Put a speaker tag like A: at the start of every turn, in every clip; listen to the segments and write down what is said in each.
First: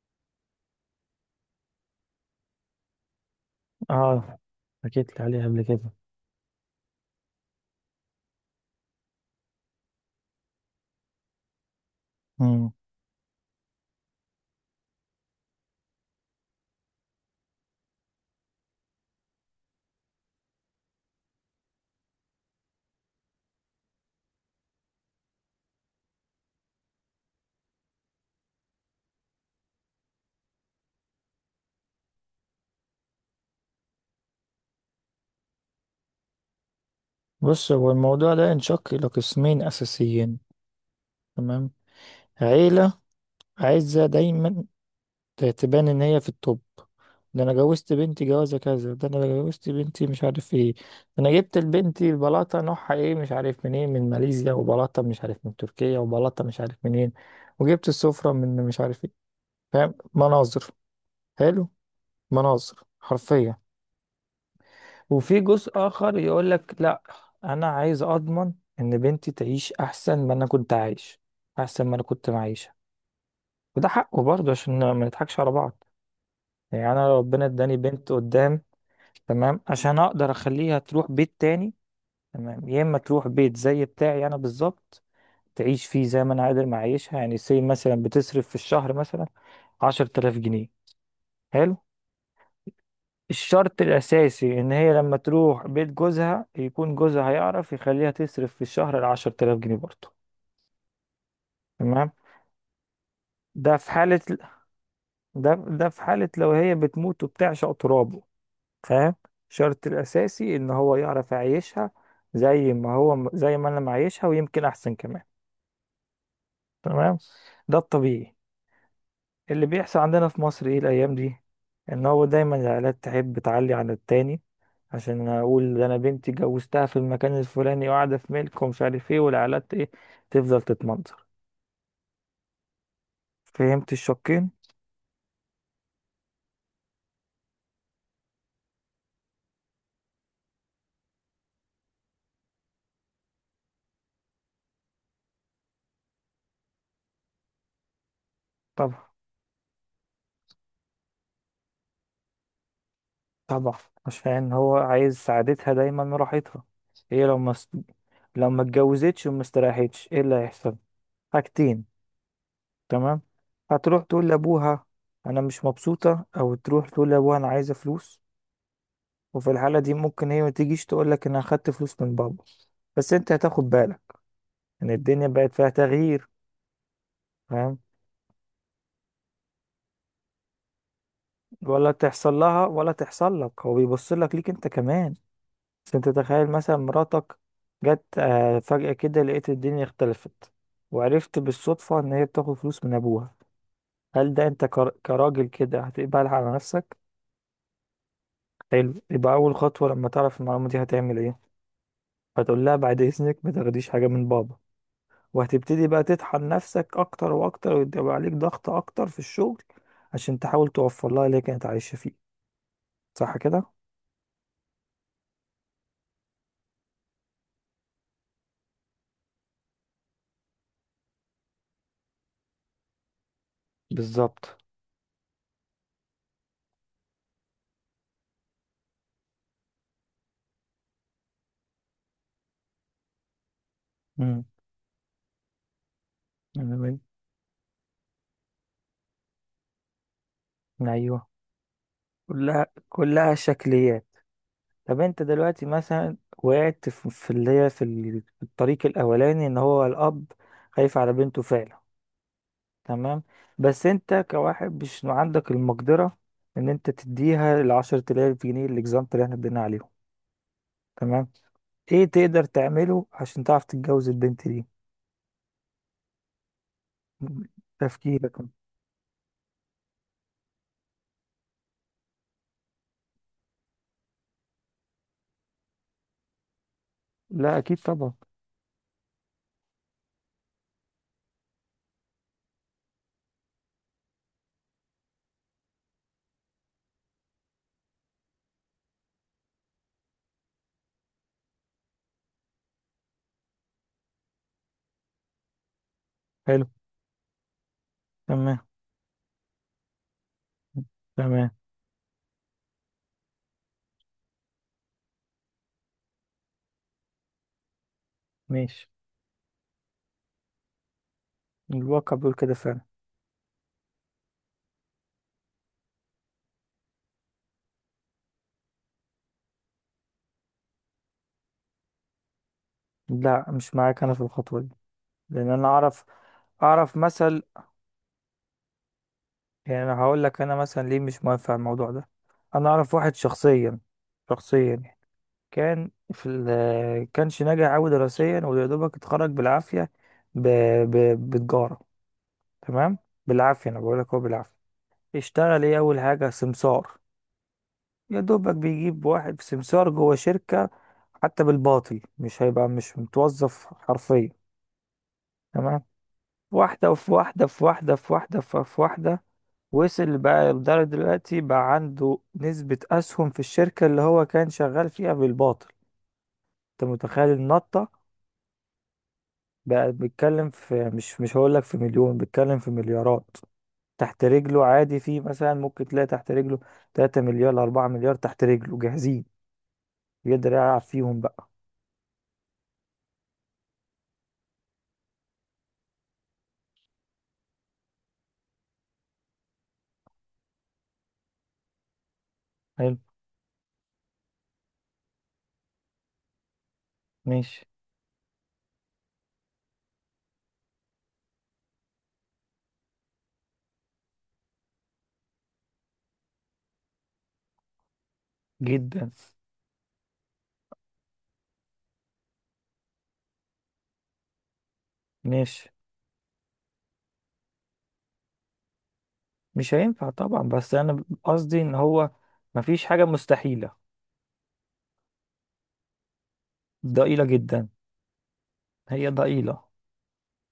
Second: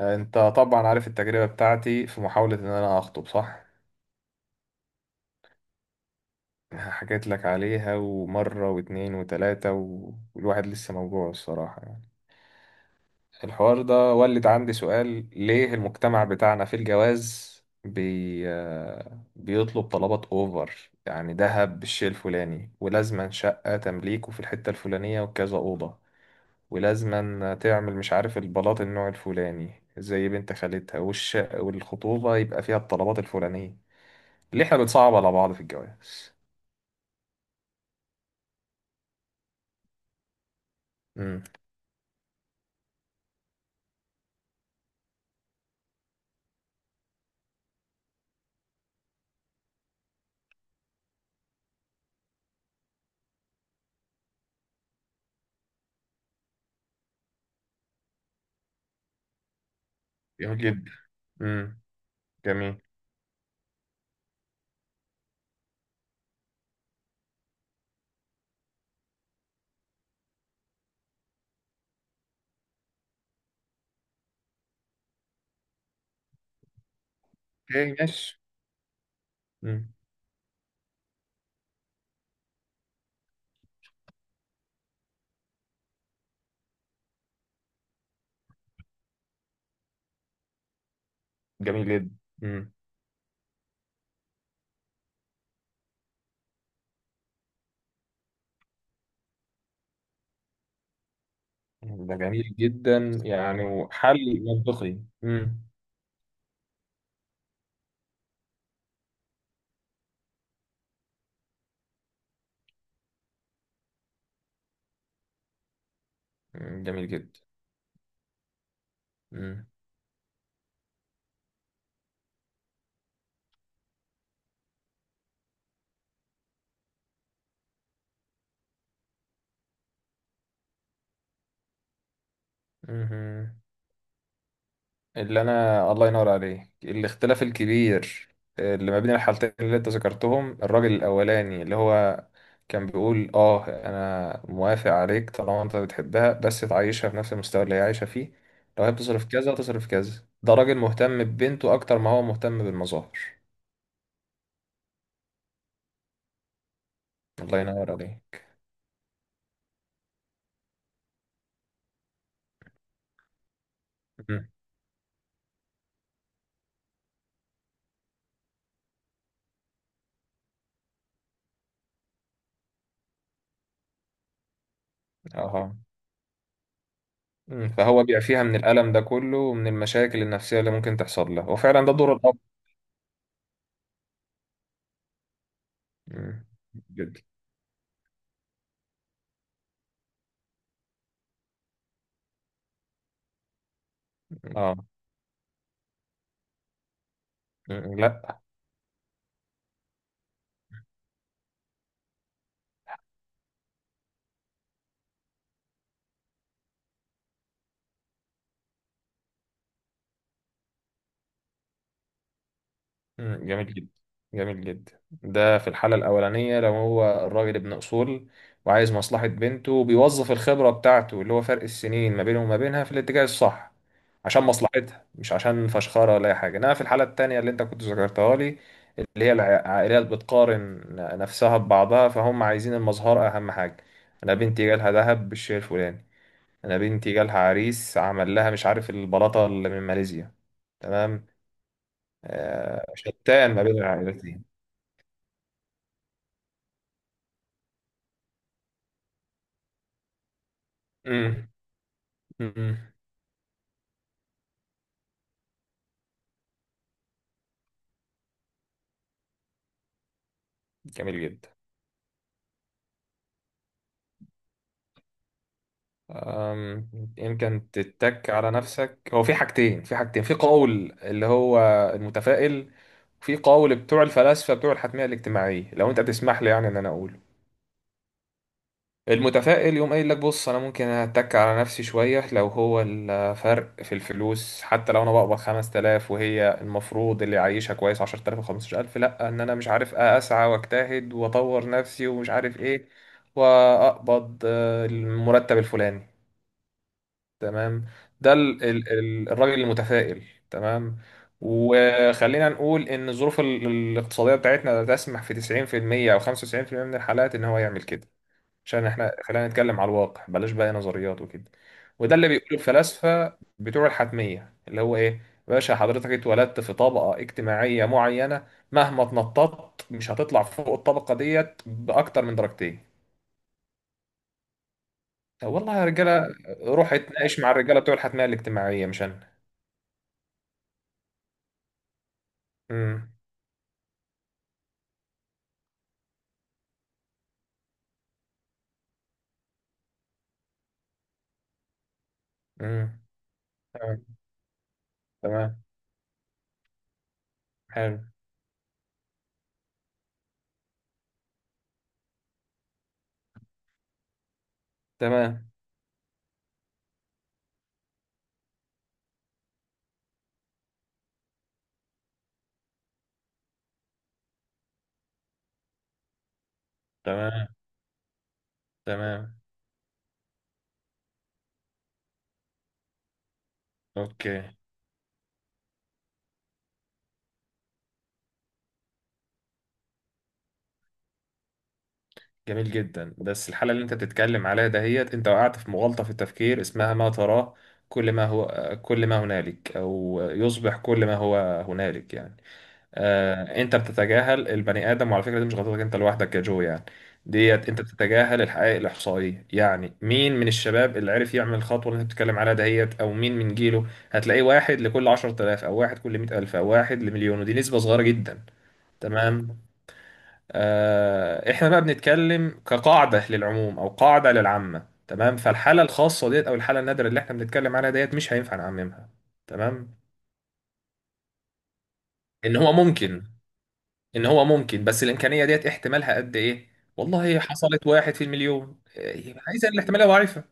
A: انت طبعا عارف التجربة بتاعتي في محاولة ان انا اخطب، صح؟
B: اه. حكيت لي عليها قبل كده.
A: حكيت لك عليها ومرة واتنين وتلاتة والواحد لسه موجوع الصراحة، يعني
B: مم.
A: الحوار ده ولد عندي سؤال: ليه المجتمع بتاعنا في الجواز بي... آه، بيطلب طلبات اوفر، يعني دهب بالشيء الفلاني، ولازما شقة تمليكه في الحتة الفلانية وكذا أوضة، ولازما تعمل مش عارف البلاط النوع الفلاني زي بنت خالتها، والخطوبة يبقى فيها الطلبات الفلانية. ليه احنا بنصعب على بعض في الجواز؟
B: بص، هو الموضوع ده ينشق إلى قسمين أساسيين.
A: امم.
B: تمام. عيلة عايزة دايما تبان إن هي في التوب. ده أنا جوزت بنتي جوازة كذا، ده أنا جوزت بنتي مش عارف إيه، ده أنا جبت لبنتي بلاطة نوعها إيه مش عارف منين، من ماليزيا، وبلاطة مش عارف من تركيا، وبلاطة مش عارف منين، وجبت السفرة من مش عارف إيه. فاهم؟
A: جميل
B: مناظر.
A: جدا.
B: حلو.
A: امم. جميل.
B: مناظر حرفيا. وفي جزء آخر يقول لك لا، أنا عايز أضمن إن بنتي تعيش أحسن ما أنا كنت عايش، أحسن ما أنا كنت معيشة. وده حقه برضه، عشان ما نضحكش على بعض. يعني أنا لو ربنا إداني
A: اوكي،
B: بنت
A: ماشي.
B: قدام، تمام،
A: امم.
B: عشان أقدر أخليها تروح بيت تاني، تمام، يا إما تروح بيت زي بتاعي أنا بالظبط، تعيش فيه زي ما أنا قادر معيشها. يعني سي مثلا بتصرف في الشهر مثلا 10 آلاف جنيه. حلو.
A: جميل جدا. امم.
B: الشرط الأساسي إن هي لما تروح بيت جوزها يكون جوزها هيعرف يخليها تصرف في الشهر 10 تلاف جنيه برضه. تمام.
A: ده جميل جدا، يعني
B: ده في حالة،
A: وحل منطقي.
B: ده
A: امم.
B: ده في حالة لو هي بتموت وبتعشق ترابه. فاهم؟ الشرط الأساسي إن هو يعرف يعيشها زي ما هو، زي ما أنا معيشها، ويمكن أحسن كمان.
A: أمم، جميل
B: تمام.
A: جدا.
B: ده الطبيعي. اللي
A: امم.
B: بيحصل عندنا في مصر ايه الايام دي، ان هو دايما العائلات تحب تعلي على التاني، عشان اقول ده انا بنتي جوزتها في المكان الفلاني وقاعده في ملك ومش عارف ايه، والعائلات ايه، تفضل تتمنظر.
A: أمم.
B: فهمت الشقين؟
A: اللي انا الله ينور عليك الاختلاف الكبير اللي ما بين الحالتين اللي انت ذكرتهم، الراجل الاولاني اللي هو كان بيقول انا موافق عليك طالما انت بتحبها، بس تعيشها في نفس المستوى اللي هي عايشه فيه. لو هي
B: طبعا.
A: بتصرف كذا تصرف كذا، ده راجل مهتم ببنته اكتر ما هو مهتم بالمظاهر.
B: طبعا عشان هو عايز سعادتها دايما وراحتها. هي
A: الله ينور
B: لو
A: عليك.
B: ما اتجوزتش وما استريحتش ايه اللي هيحصل؟ حاجتين. تمام. هتروح تقول
A: مم.
B: لابوها انا مش مبسوطه، او تروح تقول لابوها انا عايزه فلوس. وفي الحالة دي ممكن هي ما تجيش تقول لك انا اخدت فلوس من بابا، بس انت هتاخد بالك ان الدنيا بقت فيها
A: اها.
B: تغيير.
A: مم.
B: فاهم؟
A: فهو بيع فيها من الالم ده كله ومن المشاكل النفسيه اللي ممكن تحصل له، وفعلا
B: ولا
A: ده دور
B: تحصل
A: الاب.
B: لها ولا تحصل لك، هو بيبص لك، ليك انت كمان. بس انت
A: مم.
B: تخيل مثلا
A: جدا.
B: مراتك جت فجأة كده، لقيت الدنيا اختلفت، وعرفت بالصدفة ان هي بتاخد فلوس من ابوها. هل ده انت
A: اه.
B: كراجل كده هتقبلها على نفسك؟
A: مم. لا.
B: حلو. يبقى اول خطوة لما تعرف المعلومة دي هتعمل ايه؟ هتقول لها بعد اذنك ما تاخديش حاجة من بابا، وهتبتدي بقى تطحن نفسك اكتر واكتر، ويبقى عليك ضغط اكتر في الشغل عشان تحاول توفر لها اللي هي كانت عايشة فيه. صح
A: مم،
B: كده؟
A: جميل جدا. جميل جدا ده في الحالة الأولانية، لو هو الراجل ابن أصول وعايز مصلحة بنته وبيوظف الخبرة بتاعته اللي هو فرق السنين ما بينه وما بينها في الاتجاه الصح، عشان
B: بالظبط.
A: مصلحتها، مش عشان فشخرة ولا أي حاجة. إنما في الحالة التانية اللي أنت كنت ذكرتها لي، اللي هي العائلات بتقارن نفسها ببعضها، فهم عايزين المظهر أهم حاجة. أنا
B: امم.
A: بنتي جالها دهب بالشيء الفلاني، أنا بنتي جالها عريس عمل لها مش عارف البلاطة اللي من ماليزيا.
B: ايوه.
A: تمام.
B: كلها كلها
A: شتان ما بين
B: شكليات.
A: العائلتين.
B: طب انت دلوقتي مثلا وقعت في اللي هي في الطريق الاولاني ان هو الاب خايف على بنته
A: امم.
B: فعلا.
A: امم.
B: تمام. بس انت كواحد مش عندك المقدره ان انت تديها 10 آلاف جنيه الاكزامبل اللي احنا ادينا عليهم.
A: جميل
B: تمام.
A: جدا.
B: ايه تقدر تعمله عشان تعرف تتجوز البنت دي؟
A: أم، يمكن تتك
B: تفكيرك.
A: على نفسك، هو في حاجتين، في قول اللي هو المتفائل، وفي قول بتوع الفلاسفة بتوع الحتمية الاجتماعية. لو انت تسمح لي، يعني ان انا اقول
B: لا اكيد طبعا.
A: المتفائل يقوم قايل لك بص انا ممكن اتك على نفسي شويه لو هو الفرق في الفلوس حتى، لو انا بقبض 5000 وهي المفروض اللي عايشها كويس 10000 و15000، لا ان انا مش عارف اسعى واجتهد واطور نفسي ومش عارف ايه واقبض المرتب الفلاني.
B: حلو.
A: تمام. ده
B: تمام.
A: الراجل المتفائل. تمام.
B: تمام.
A: وخلينا نقول ان الظروف الاقتصاديه بتاعتنا لا تسمح في 90% او 95% من الحالات ان هو يعمل كده، عشان
B: ماشي.
A: احنا خلينا نتكلم على الواقع، بلاش بقى نظريات وكده. وده
B: الواقع
A: اللي
B: بيقول كده
A: بيقوله
B: فعلا.
A: الفلاسفة بتوع الحتمية اللي هو ايه، باشا حضرتك اتولدت في طبقة اجتماعية معينة، مهما اتنططت مش هتطلع فوق الطبقة ديت بأكتر من درجتين.
B: لا مش معاك انا في الخطوة دي،
A: طب
B: لان انا
A: والله يا
B: اعرف.
A: رجالة روح
B: اعرف
A: اتناقش
B: مثل.
A: مع الرجالة بتوع الحتمية الاجتماعية، مش انا.
B: يعني انا هقول لك انا مثلا ليه مش موافق على الموضوع ده. انا اعرف
A: امم.
B: واحد شخصيا، شخصيا يعني، كان في ال كانش ناجح قوي دراسيا، ويا دوبك اتخرج بالعافية ب... ب... بتجارة. تمام.
A: امم.
B: بالعافية انا بقول
A: تمام.
B: لك هو، بالعافية.
A: تمام.
B: بيشتغل ايه اول حاجة؟ سمسار.
A: حلو.
B: يا دوبك بيجيب واحد سمسار جوه شركة، حتى بالباطل، مش هيبقى مش متوظف حرفيا.
A: تمام.
B: تمام. واحدة في واحدة في واحدة في واحدة في واحدة، وصل بقى لدرجة دلوقتي بقى عنده نسبة أسهم في الشركة اللي هو كان شغال فيها بالباطل. أنت متخيل
A: تمام.
B: النطة؟
A: تمام.
B: بقى بيتكلم في، مش هقولك في مليون، بيتكلم في مليارات تحت
A: اوكي.
B: رجله عادي. في مثلا ممكن تلاقي تحت رجله 3 مليار 4 مليار تحت رجله جاهزين، يقدر يلعب فيهم بقى.
A: جميل جدا، بس الحالة اللي انت بتتكلم عليها دهيت انت وقعت في مغالطة في التفكير اسمها ما تراه كل ما هو، كل ما هنالك، او يصبح كل ما هو هنالك، يعني
B: حلو.
A: انت بتتجاهل البني ادم. وعلى فكرة دي مش غلطتك انت لوحدك يا جو، يعني
B: ماشي.
A: ديت انت بتتجاهل الحقائق الاحصائية. يعني مين من الشباب اللي عرف يعمل الخطوة اللي انت بتتكلم عليها دهيت؟ او مين من جيله؟ هتلاقيه واحد لكل 10000 او واحد كل 100000 او واحد لمليون، ودي نسبة صغيرة جدا.
B: جدا.
A: تمام. احنا بقى بنتكلم كقاعدة للعموم او قاعدة للعامة، تمام.
B: ماشي.
A: فالحالة الخاصة ديت او الحالة النادرة اللي احنا بنتكلم عليها ديت مش هينفع نعممها.
B: مش
A: تمام.
B: هينفع طبعا، بس انا قصدي ان هو
A: ان هو
B: مفيش حاجة
A: ممكن.
B: مستحيلة.
A: ان هو ممكن، بس الامكانية ديت احتمالها قد ايه؟
B: ضئيلة
A: والله
B: جدا.
A: حصلت واحد في المليون،
B: هي ضئيلة،
A: عايزة الاحتمالية ضعيفة.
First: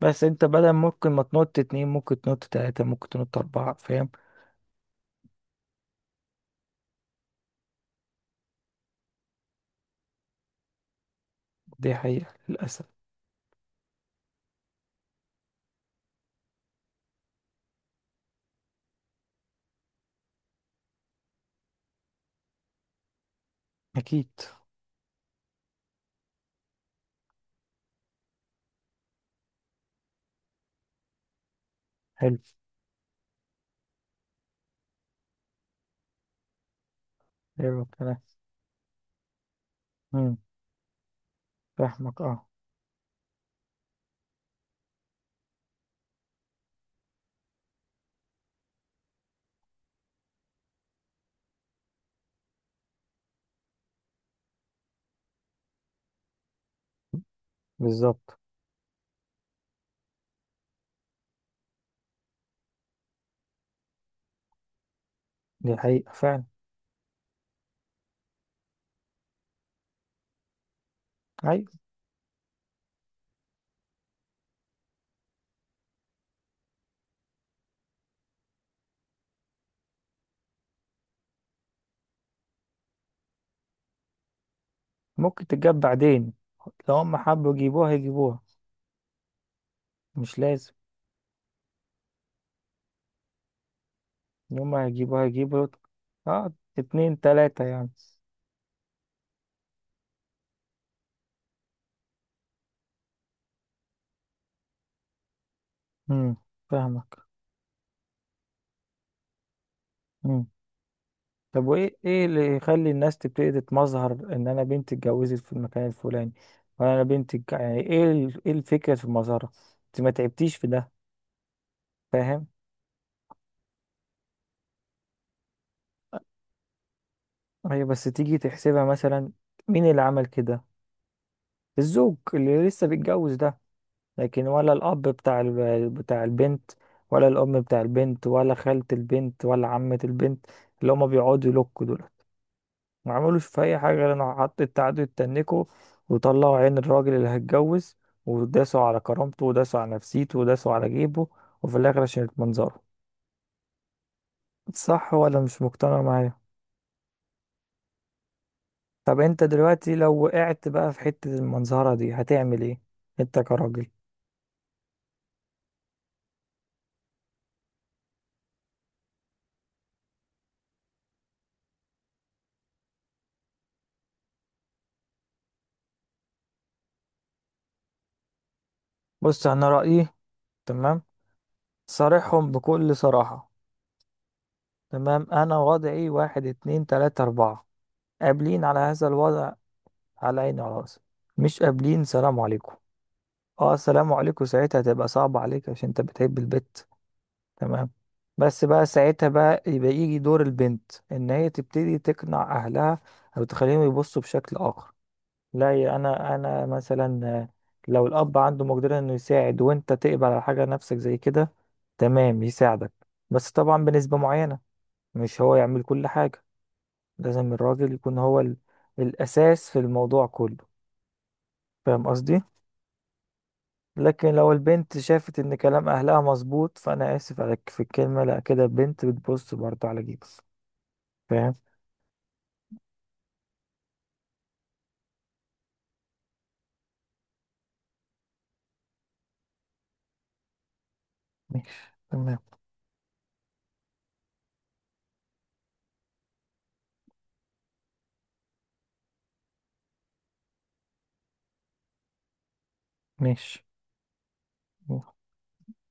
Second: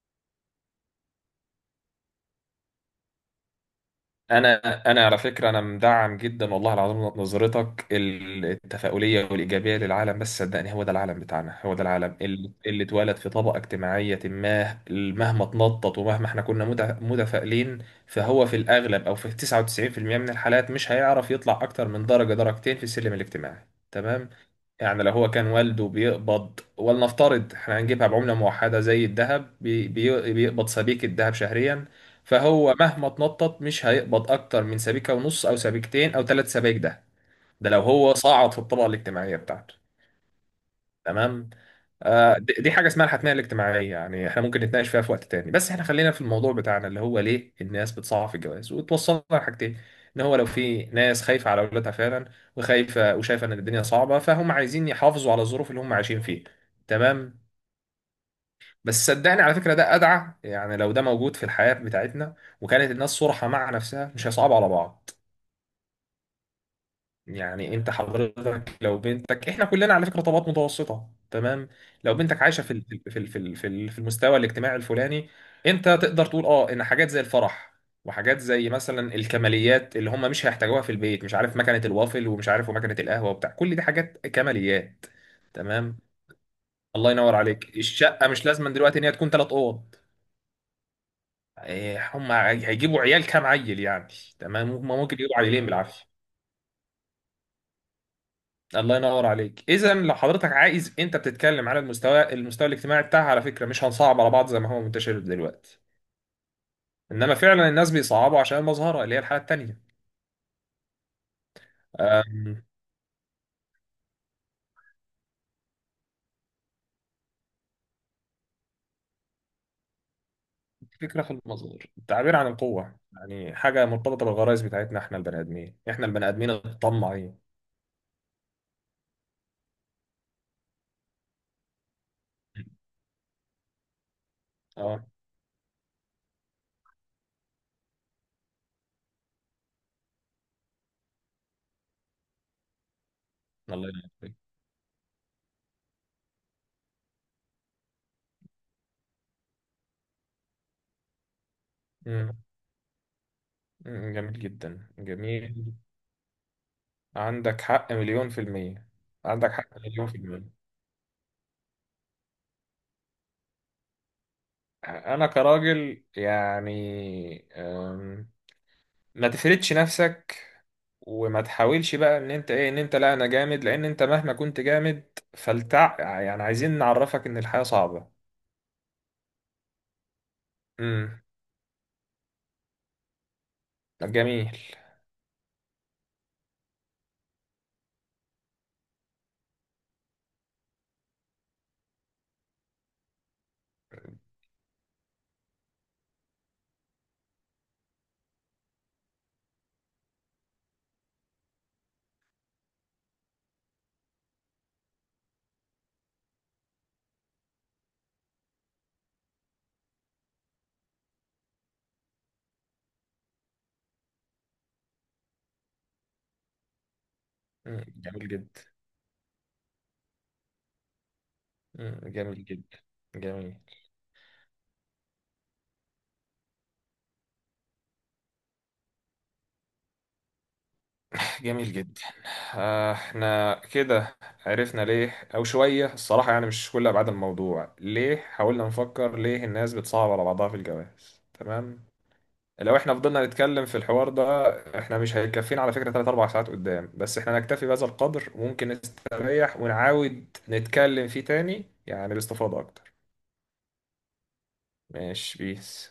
B: بس انت بدل ممكن ما تنط اتنين، ممكن تنط تلاتة، ممكن تنط اربعة. فاهم؟
A: انا انا على فكره انا مدعم جدا والله العظيم نظرتك التفاؤليه والايجابيه للعالم، بس صدقني هو ده العالم بتاعنا، هو ده
B: دي
A: العالم
B: حقيقة
A: اللي
B: للأسف.
A: اتولد في طبقه اجتماعيه ما، مهما اتنطط ومهما احنا كنا متفائلين، فهو في الاغلب او في 99% من الحالات مش هيعرف يطلع اكتر من درجه درجتين في السلم الاجتماعي.
B: اكيد.
A: تمام. يعني لو هو كان والده بيقبض، ولنفترض احنا هنجيبها بعملة موحدة زي الذهب، بيقبض سبيكة ذهب شهريا،
B: حلو.
A: فهو مهما اتنطط مش هيقبض أكتر من سبيكة ونص أو سبيكتين أو ثلاث سبايك. ده ده لو
B: حلو
A: هو
B: الكلام.
A: صعد في الطبقة الاجتماعية بتاعته.
B: امم.
A: تمام.
B: فاهمك.
A: آه،
B: اه.
A: دي دي حاجه اسمها الحتميه الاجتماعيه، يعني احنا ممكن نتناقش فيها في وقت تاني، بس احنا خلينا في الموضوع بتاعنا اللي هو ليه الناس بتصعب في الجواز، وتوصلنا لحاجتين. ان هو لو في ناس خايفه على اولادها فعلا وخايفه وشايفه ان الدنيا صعبه، فهم عايزين يحافظوا على الظروف اللي هم عايشين فيها. تمام.
B: بالظبط.
A: بس صدقني على فكره ده ادعى، يعني لو ده موجود في الحياه بتاعتنا وكانت الناس صرحه مع نفسها مش هيصعبوا على بعض.
B: دي حقيقة فعلا.
A: يعني انت حضرتك لو بنتك، احنا كلنا على فكره طبقات متوسطه،
B: ايوه.
A: تمام؟ لو بنتك عايشه في المستوى الاجتماعي الفلاني، انت تقدر تقول اه ان حاجات زي الفرح وحاجات زي مثلا الكماليات اللي هم مش هيحتاجوها في البيت، مش عارف مكنه الوافل ومش عارف ومكنه القهوه وبتاع، كل دي حاجات كماليات.
B: ممكن تتجاب
A: تمام.
B: بعدين. لو
A: الله
B: هم
A: ينور
B: حبوا
A: عليك.
B: يجيبوها
A: الشقه
B: يجيبوها.
A: مش لازم دلوقتي ان هي تكون ثلاث اوض.
B: مش لازم.
A: إيه، هم هيجيبوا عيال كام عيل يعني؟
B: يوم
A: تمام،
B: ما
A: هم ممكن
B: هيجيبوا
A: يجيبوا
B: هيجيبوا.
A: عيلين بالعافيه.
B: اه. اتنين تلاتة يعني.
A: الله ينور عليك. اذا لو حضرتك عايز، انت بتتكلم على المستوى الاجتماعي بتاعها على فكره، مش هنصعب على بعض زي ما هو منتشر دلوقتي.
B: امم. فاهمك.
A: انما فعلا الناس بيصعبوا عشان المظهره اللي هي الحاله التانيه.
B: امم. طب وايه، ايه اللي
A: أم،
B: يخلي الناس تبتدي تتمظهر ان انا بنتي اتجوزت في المكان الفلاني، وانا أنا بنتي يعني ايه ايه الفكرة في المظهرة، انت ما تعبتيش في ده.
A: فكره في المظهر التعبير
B: فاهم.
A: عن القوه، يعني حاجه مرتبطه بالغرائز بتاعتنا احنا البني ادمين الطماعين.
B: هي بس تيجي تحسبها مثلا مين اللي عمل كده؟ الزوج اللي لسه بيتجوز ده لكن، ولا الاب
A: اه.
B: بتاع بتاع البنت، ولا الام بتاع البنت، ولا خالة البنت، ولا عمة البنت، اللي هما بيقعدوا يلوكوا دول، ما عملوش في اي
A: الله
B: حاجه
A: ينور
B: غير انه
A: عليك.
B: حط التعدي يتنكوا وطلعوا عين الراجل اللي هيتجوز، وداسوا على كرامته وداسوا على نفسيته وداسوا على جيبه، وفي الاخر عشان
A: مم.
B: المنظره.
A: مم. جميل جدا،
B: صح ولا
A: جميل.
B: مش مقتنع معايا؟
A: عندك حق مليون في المية.
B: طب انت
A: عندك حق
B: دلوقتي
A: مليون في
B: لو
A: المية.
B: وقعت بقى في حته المنظره دي هتعمل ايه؟ انت كراجل.
A: أنا كراجل، يعني ما تفردش نفسك وما تحاولش بقى ان انت ايه، ان انت لا انا جامد، لان انت مهما كنت جامد فلتع، يعني عايزين نعرفك ان الحياة صعبة.
B: بص انا رايي. تمام.
A: امم.
B: صارحهم بكل صراحه.
A: جميل.
B: تمام. انا وضعي واحد اتنين تلاته اربعه، قابلين على هذا الوضع على عيني وعلى راسي. مش قابلين، سلام عليكم. اه السلام عليكم ساعتها هتبقى صعبة عليك عشان انت بتحب البت. تمام. بس بقى ساعتها بقى يبقى يجي دور البنت ان هي تبتدي تقنع اهلها او تخليهم يبصوا بشكل اخر. لا يا انا مثلا لو الاب عنده مقدرة انه يساعد وانت تقبل على حاجة نفسك زي كده، تمام، يساعدك. بس طبعا بنسبة معينة، مش هو يعمل كل حاجة. لازم
A: مم.
B: الراجل يكون
A: جميل
B: هو
A: جدا.
B: الاساس في الموضوع كله.
A: مم.
B: فاهم قصدي؟
A: جميل جدا. جميل.
B: لكن لو البنت شافت ان كلام اهلها مظبوط، فانا اسف على في الكلمه، لا كده، البنت بتبص برضه على جيبك. فاهم.
A: جميل جدا. احنا كده عرفنا ليه او شوية الصراحة، يعني مش كل ابعاد الموضوع، ليه حاولنا نفكر ليه الناس بتصعب على بعضها في الجواز.
B: ماشي.
A: تمام.
B: تمام.
A: لو احنا فضلنا نتكلم في الحوار ده، احنا مش هيكفينا على فكرة 3 4 ساعات قدام. بس احنا نكتفي بهذا القدر، وممكن نستريح ونعاود نتكلم فيه تاني، يعني باستفاضة اكتر.
B: ماشي.
A: ماشي، بيس.